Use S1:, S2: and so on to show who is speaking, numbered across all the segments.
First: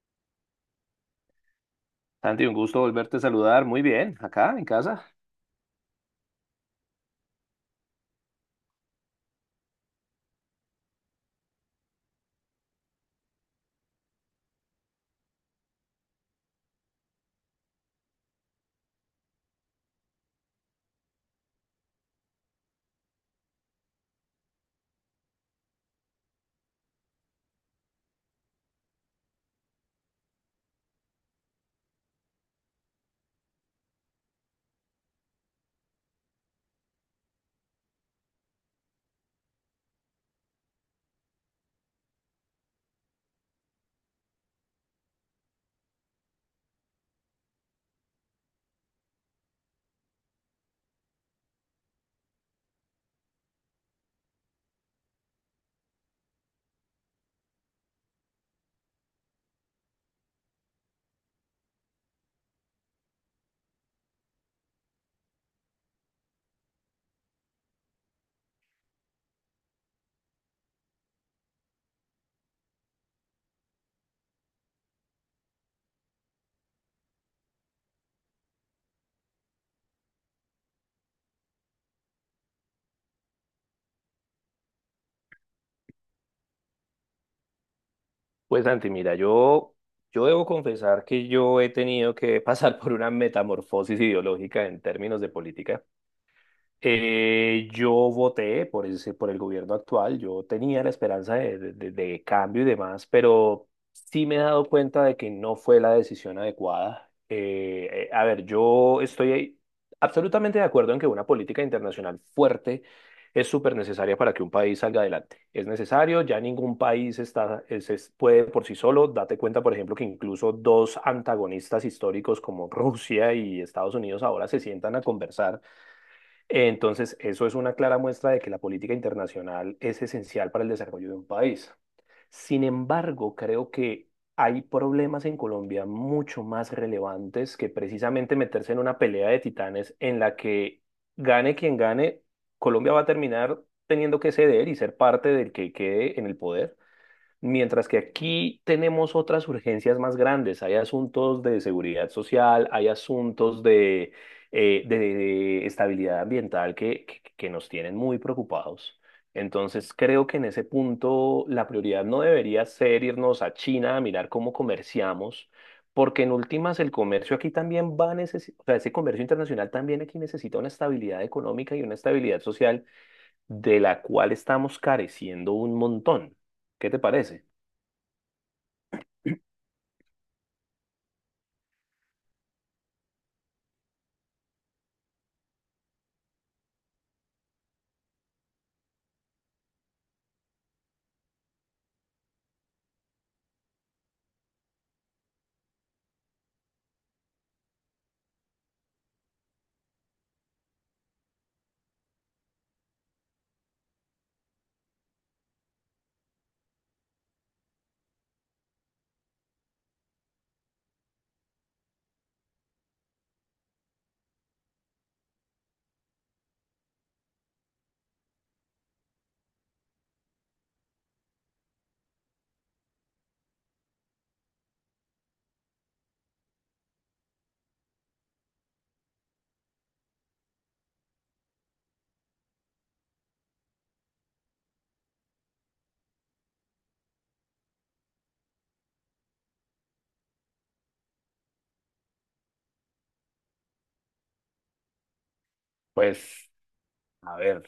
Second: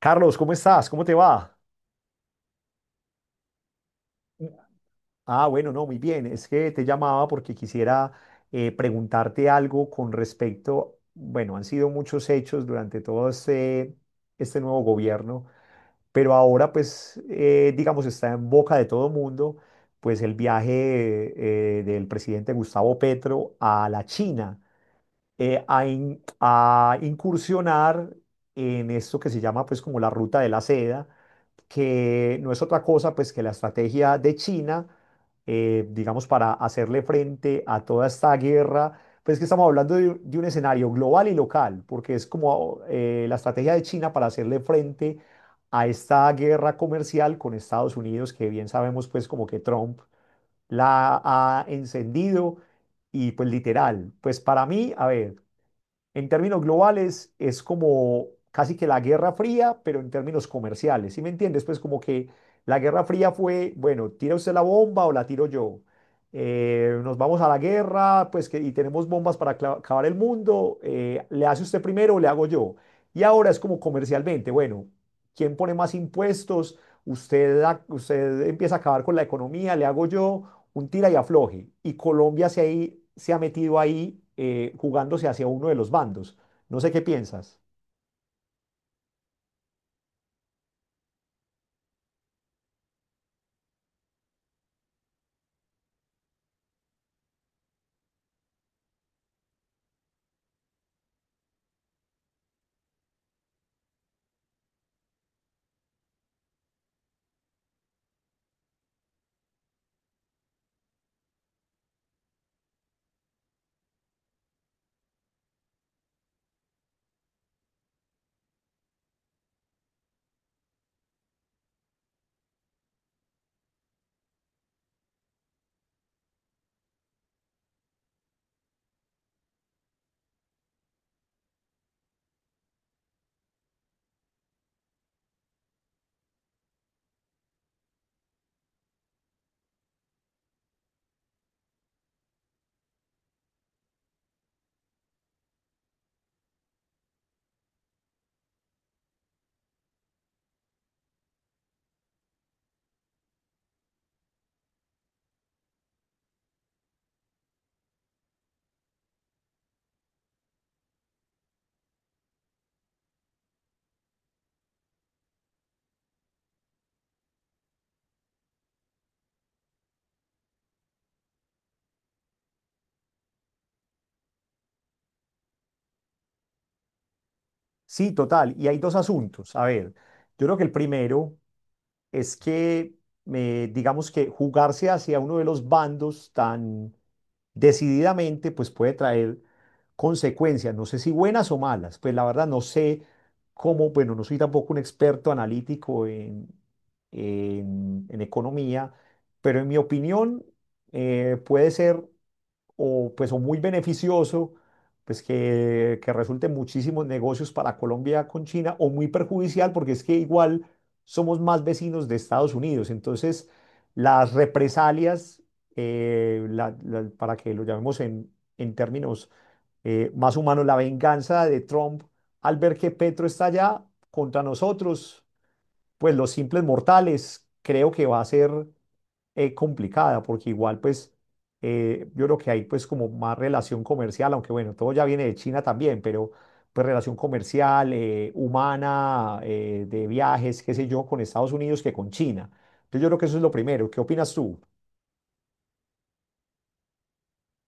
S1: Carlos, ¿cómo estás? ¿Cómo te va?
S2: Santi, un gusto volverte a saludar. Muy bien, acá en casa.
S1: Ah, bueno, no, muy bien. Es que te llamaba porque quisiera preguntarte algo con respecto, bueno, han sido muchos hechos durante todo este nuevo gobierno, pero ahora pues, digamos, está en boca de todo mundo, pues el viaje del presidente Gustavo Petro a la China a incursionar en esto que se llama pues como la ruta de la seda, que no es otra cosa pues que la estrategia de China, digamos, para hacerle frente a toda esta guerra, pues que estamos hablando de un escenario global y local, porque es como la estrategia de China para hacerle frente a esta guerra comercial con Estados Unidos, que bien sabemos pues como que Trump la ha encendido. Y pues literal, pues para mí, a ver. En términos globales, es como casi que la Guerra Fría, pero en términos comerciales. ¿Sí me entiendes? Pues como que la Guerra Fría fue, bueno, tira usted la bomba o la tiro yo. Nos vamos a la guerra, pues que, y tenemos bombas para acabar el mundo. ¿Le hace usted primero o le hago yo? Y ahora es como comercialmente, bueno, ¿quién pone más impuestos? Usted, usted empieza a acabar con la economía, le hago yo un tira y afloje. Y Colombia se, ahí, se ha metido ahí jugándose hacia uno de los bandos. No sé qué piensas.
S2: Pues Santi, mira, yo debo confesar que yo he tenido que pasar por una metamorfosis ideológica en términos de política. Yo voté por ese, por el gobierno actual, yo tenía la esperanza de cambio y demás, pero sí me he dado cuenta de que no fue la decisión adecuada. A ver, yo estoy absolutamente de acuerdo en que una política internacional fuerte es súper necesaria para que un país salga adelante. Es necesario, ya ningún país está, puede por sí solo. Date cuenta, por ejemplo, que incluso dos antagonistas históricos como Rusia y Estados Unidos ahora se sientan a conversar. Entonces, eso es una clara muestra de que la política internacional es esencial para el desarrollo de un país. Sin embargo, creo que hay problemas en Colombia mucho más relevantes que precisamente meterse en una pelea de titanes en la que gane quien gane, Colombia va a terminar teniendo que ceder y ser parte del que quede en el poder. Mientras que aquí tenemos otras urgencias más grandes, hay asuntos de seguridad social, hay asuntos de estabilidad ambiental que nos tienen muy preocupados. Entonces creo que en ese punto la prioridad no debería ser irnos a China a mirar cómo comerciamos, porque en últimas el comercio aquí también va a necesitar, o sea, ese comercio internacional también aquí necesita una estabilidad económica y una estabilidad social de la cual estamos careciendo un montón. ¿Qué te parece?
S1: Sí, total. Y hay dos asuntos. A ver, yo creo que el primero es que, digamos que jugarse hacia uno de los bandos tan decididamente, pues puede traer consecuencias, no sé si buenas o malas, pues la verdad no sé cómo, bueno, no soy tampoco un experto analítico en economía, pero en mi opinión puede ser o pues o muy beneficioso, pues que resulte en muchísimos negocios para Colombia con China, o muy perjudicial, porque es que igual somos más vecinos de Estados Unidos. Entonces, las represalias, para que lo llamemos en términos más humanos, la venganza de Trump al ver que Petro está allá contra nosotros, pues los simples mortales, creo que va a ser complicada, porque igual pues yo creo que hay pues como más relación comercial, aunque bueno, todo ya viene de China también, pero pues relación comercial, humana, de viajes, qué sé yo, con Estados Unidos que con China. Entonces yo creo que eso es lo primero. ¿Qué opinas tú?
S2: Pues, a ver,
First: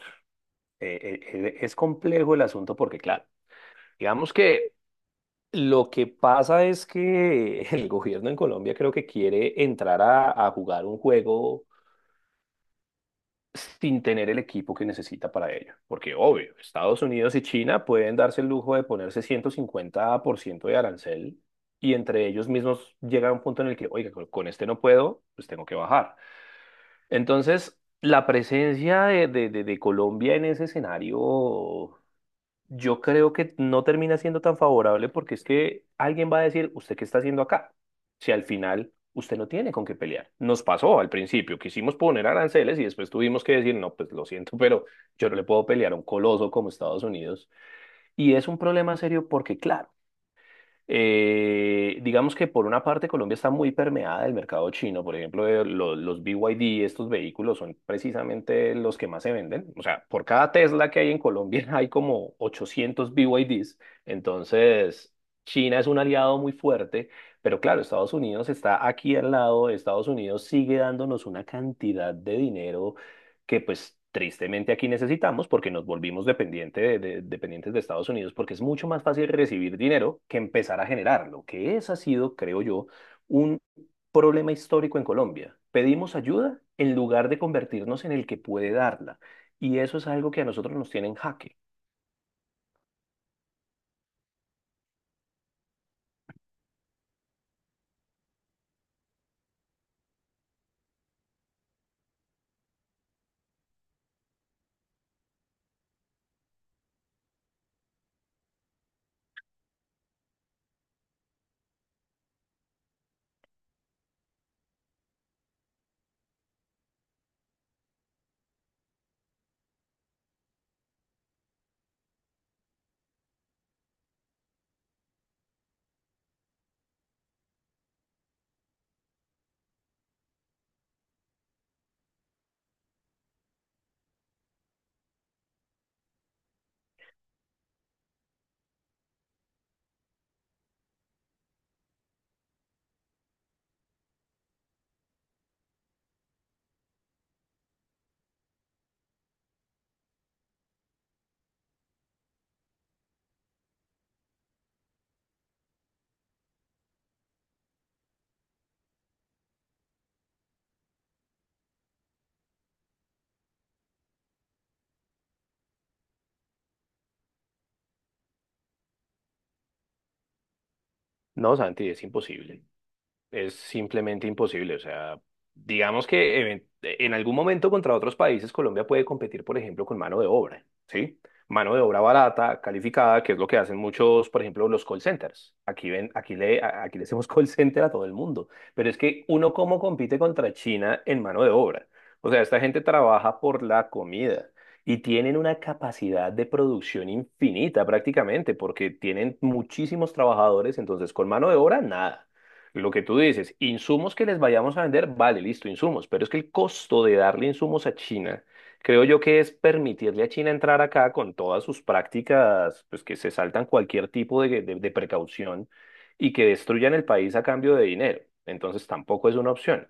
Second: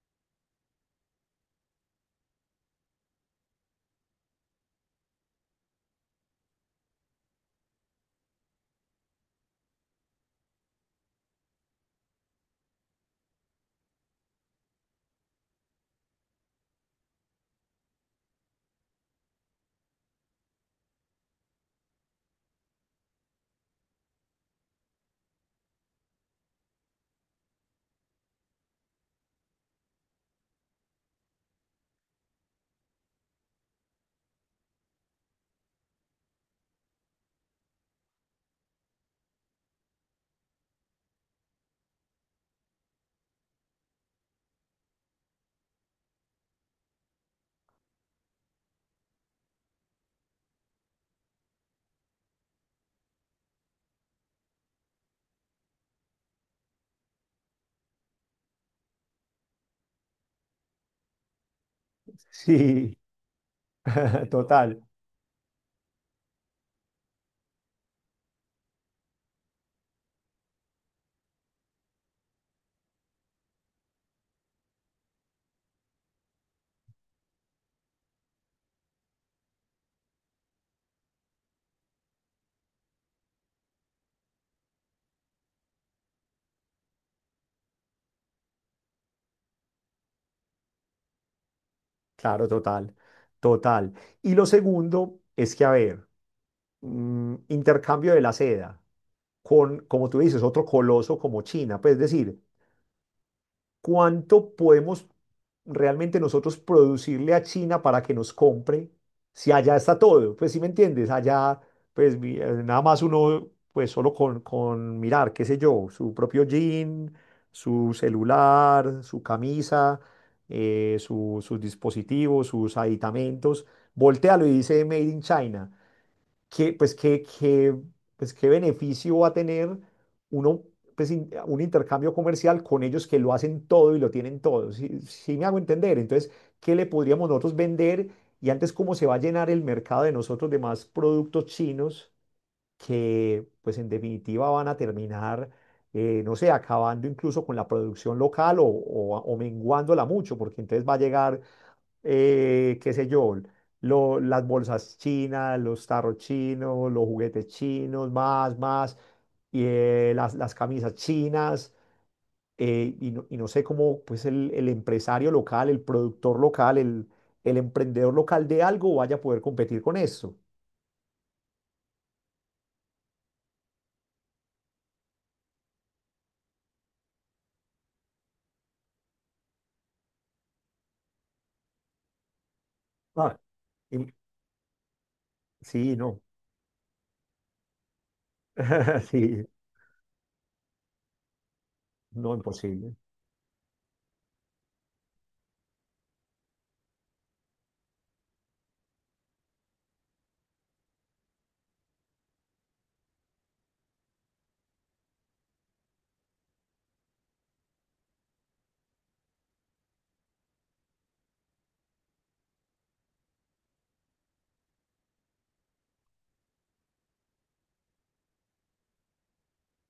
S2: es complejo el asunto porque, claro, digamos que lo que pasa es que el gobierno en Colombia creo que quiere entrar a jugar un juego sin tener el equipo que necesita para ello. Porque, obvio, Estados Unidos y China pueden darse el lujo de ponerse 150% de arancel y entre ellos mismos llega a un punto en el que, oiga, con este no puedo, pues tengo que bajar. Entonces, la presencia de Colombia en ese escenario, yo creo que no termina siendo tan favorable porque es que alguien va a decir, ¿usted qué está haciendo acá? Si al final usted no tiene con qué pelear. Nos pasó al principio, quisimos poner aranceles y después tuvimos que decir, no, pues lo siento, pero yo no le puedo pelear a un coloso como Estados Unidos. Y es un problema serio porque, claro, digamos que por una parte Colombia está muy permeada del mercado chino. Por ejemplo, los BYD, estos vehículos son precisamente los que más se venden. O sea, por cada Tesla que hay en Colombia hay como
S1: Sí,
S2: 800 BYDs.
S1: total,
S2: Entonces, China es un aliado muy fuerte. Pero claro, Estados Unidos está aquí al lado. Estados Unidos sigue dándonos una cantidad de dinero que pues tristemente aquí necesitamos porque nos volvimos dependientes de Estados Unidos porque es mucho más fácil recibir dinero que empezar a generarlo, que ese ha sido, creo yo, un problema histórico en Colombia. Pedimos ayuda en lugar de convertirnos en el que puede darla. Y eso es algo que a nosotros nos tiene en jaque.
S1: claro, total, total. Y lo segundo es que, a ver, intercambio de la seda con, como tú dices, otro coloso como China, pues es decir, ¿cuánto podemos realmente nosotros producirle a China para que nos compre si allá está todo? Pues sí me entiendes, allá pues nada más uno pues solo con mirar, qué sé yo, su propio jean, su celular, su camisa, sus dispositivos, sus aditamentos, voltealo y dice Made in China, qué, pues, qué beneficio va a tener uno, pues, un intercambio comercial con ellos que lo hacen todo y lo tienen todo. Si, si me hago entender. Entonces, ¿qué le podríamos nosotros vender? Y antes, ¿cómo se va a llenar el mercado de nosotros de más productos chinos que, pues, en definitiva van a terminar, no sé, acabando incluso con la producción local o menguándola mucho, porque entonces va a llegar qué sé yo, las bolsas chinas, los tarros chinos, los juguetes chinos, más, y, las camisas chinas, y no sé cómo, pues el empresario local, el productor local, el emprendedor local de algo vaya a poder competir con eso.
S2: No, Santi, es imposible, es simplemente imposible. O sea, digamos que en algún momento contra otros países Colombia puede competir, por ejemplo, con mano de obra, ¿sí? Mano de obra barata, calificada, que
S1: Ah,
S2: es lo que hacen
S1: y-
S2: muchos, por ejemplo, los call centers. Aquí
S1: sí,
S2: ven,
S1: no,
S2: aquí le hacemos call center a todo el mundo. Pero es que
S1: sí,
S2: uno cómo compite contra China en mano de obra. O
S1: no,
S2: sea, esta gente
S1: imposible.
S2: trabaja por la comida. Y tienen una capacidad de producción infinita prácticamente, porque tienen muchísimos trabajadores, entonces con mano de obra, nada. Lo que tú dices, insumos que les vayamos a vender, vale, listo, insumos, pero es que el costo de darle insumos a China, creo yo que es permitirle a China entrar acá con todas sus prácticas, pues que se saltan cualquier tipo de, de precaución y que destruyan el país a cambio de dinero. Entonces tampoco es una opción.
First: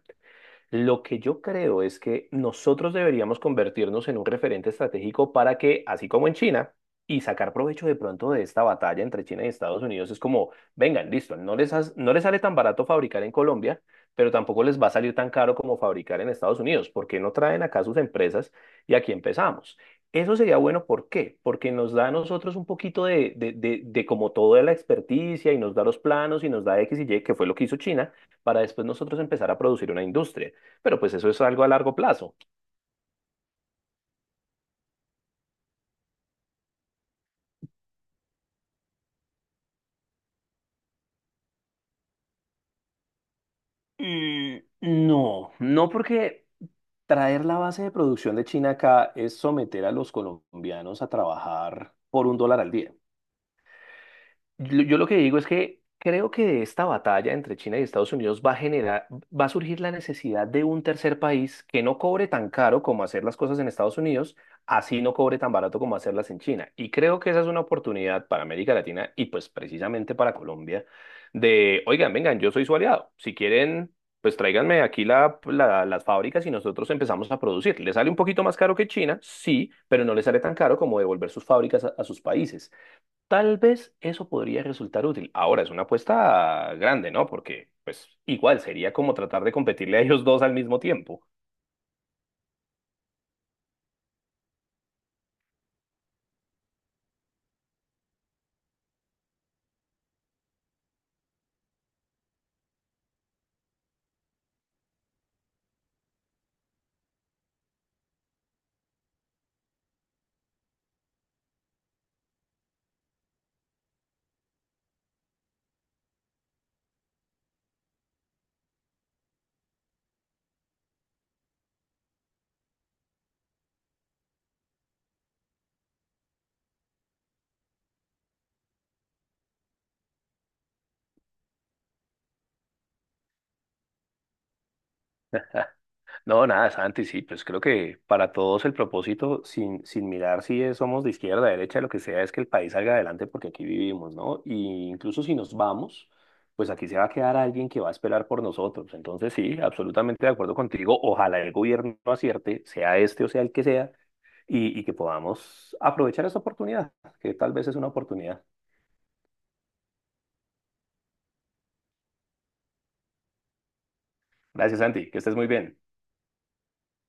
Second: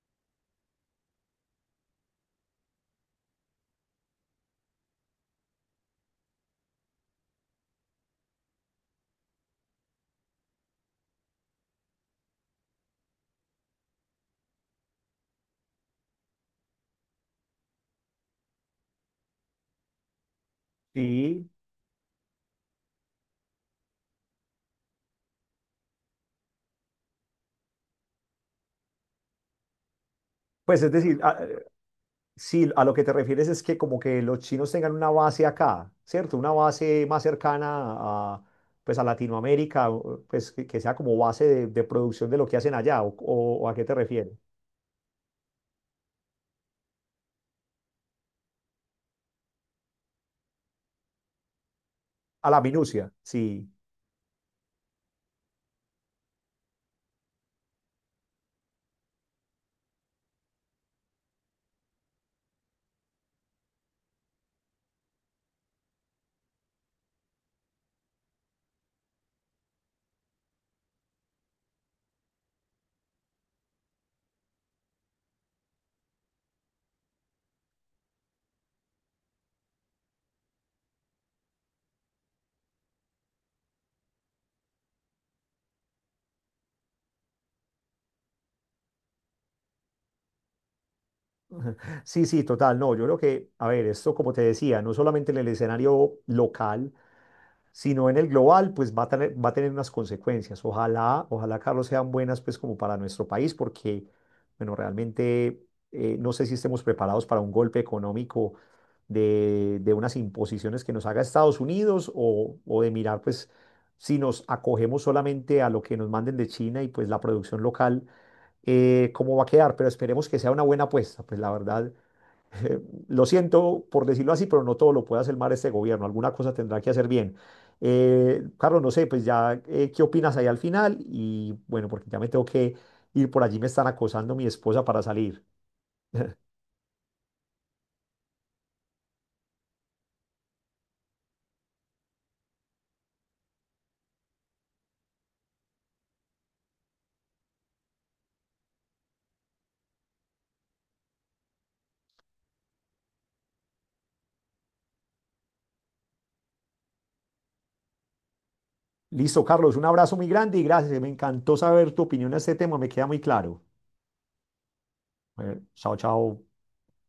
S2: Lo que yo creo es que nosotros deberíamos convertirnos en un referente estratégico para que, así como en China, y sacar provecho de pronto de esta batalla entre China y Estados Unidos, es como, vengan, listo, no les sale tan barato fabricar en Colombia, pero tampoco les va a salir tan caro como fabricar en Estados Unidos. ¿Por qué no traen acá sus empresas y aquí empezamos? Eso sería bueno, ¿por qué?
S1: Sí,
S2: Porque nos da a nosotros un poquito de como toda la experticia y nos da los planos y nos da X y Y, que fue lo que hizo China para después nosotros empezar a producir una industria,
S1: pues es
S2: pero pues
S1: decir,
S2: eso
S1: a-
S2: es algo a largo plazo.
S1: Sí, a lo que te refieres es que como que los chinos tengan una base acá, ¿cierto? Una base más cercana a, pues a Latinoamérica, o, pues que sea como base de producción de lo que hacen allá, o a qué te refieres.
S2: Mm, no, no porque traer la base de producción de China acá es someter a los colombianos a trabajar por un
S1: A la
S2: dólar al día.
S1: minucia, sí.
S2: Yo lo que digo es que creo que de esta batalla entre China y Estados Unidos va a generar, va a surgir la necesidad de un tercer país que no cobre tan caro como hacer las cosas en Estados Unidos, así no cobre tan barato como hacerlas en China. Y creo que esa es una oportunidad para América Latina y pues precisamente para Colombia de, oigan, vengan, yo soy su aliado. Si quieren, pues tráiganme aquí las fábricas y nosotros empezamos a producir. Le sale un poquito más caro que China, sí, pero no le sale tan caro como devolver sus fábricas a sus países. Tal vez eso podría resultar útil. Ahora, es una apuesta grande, ¿no? Porque, pues, igual sería como tratar de competirle a ellos dos al mismo tiempo.
S1: Sí, sí, total, no, yo creo que, a ver, esto como te decía, no solamente en el escenario local, sino en el global, pues va a tener unas consecuencias. Ojalá, ojalá, Carlos, sean buenas, pues como para nuestro país, porque, bueno, realmente no sé si estemos preparados para un golpe económico de unas imposiciones que nos haga Estados Unidos, o de mirar, pues, si nos acogemos solamente a lo que nos manden de China y pues la producción local, cómo va a quedar. Pero esperemos que sea una buena apuesta, pues la verdad eh, lo siento por decirlo así, pero no todo lo puede hacer mal este gobierno, alguna cosa tendrá que hacer bien. Carlos, no sé, pues ya, ¿qué opinas ahí al final? Y bueno, porque ya me tengo que ir por allí, me están acosando mi esposa para salir.
S2: No, nada, Santi, sí, pues creo que para todos el propósito, sin mirar si somos de izquierda, derecha, lo que sea, es que el país salga adelante porque aquí vivimos, ¿no? Y incluso si nos vamos, pues aquí se va a quedar alguien que va a esperar por nosotros. Entonces, sí, absolutamente de acuerdo contigo. Ojalá el gobierno acierte, sea este o sea el que sea, y que podamos aprovechar esta oportunidad, que tal vez es una oportunidad.
S1: Listo, Carlos, un abrazo muy grande y gracias, me encantó saber tu opinión a este tema, me queda muy claro.
S2: Gracias, Santi, que estés muy bien.
S1: Chao, chao.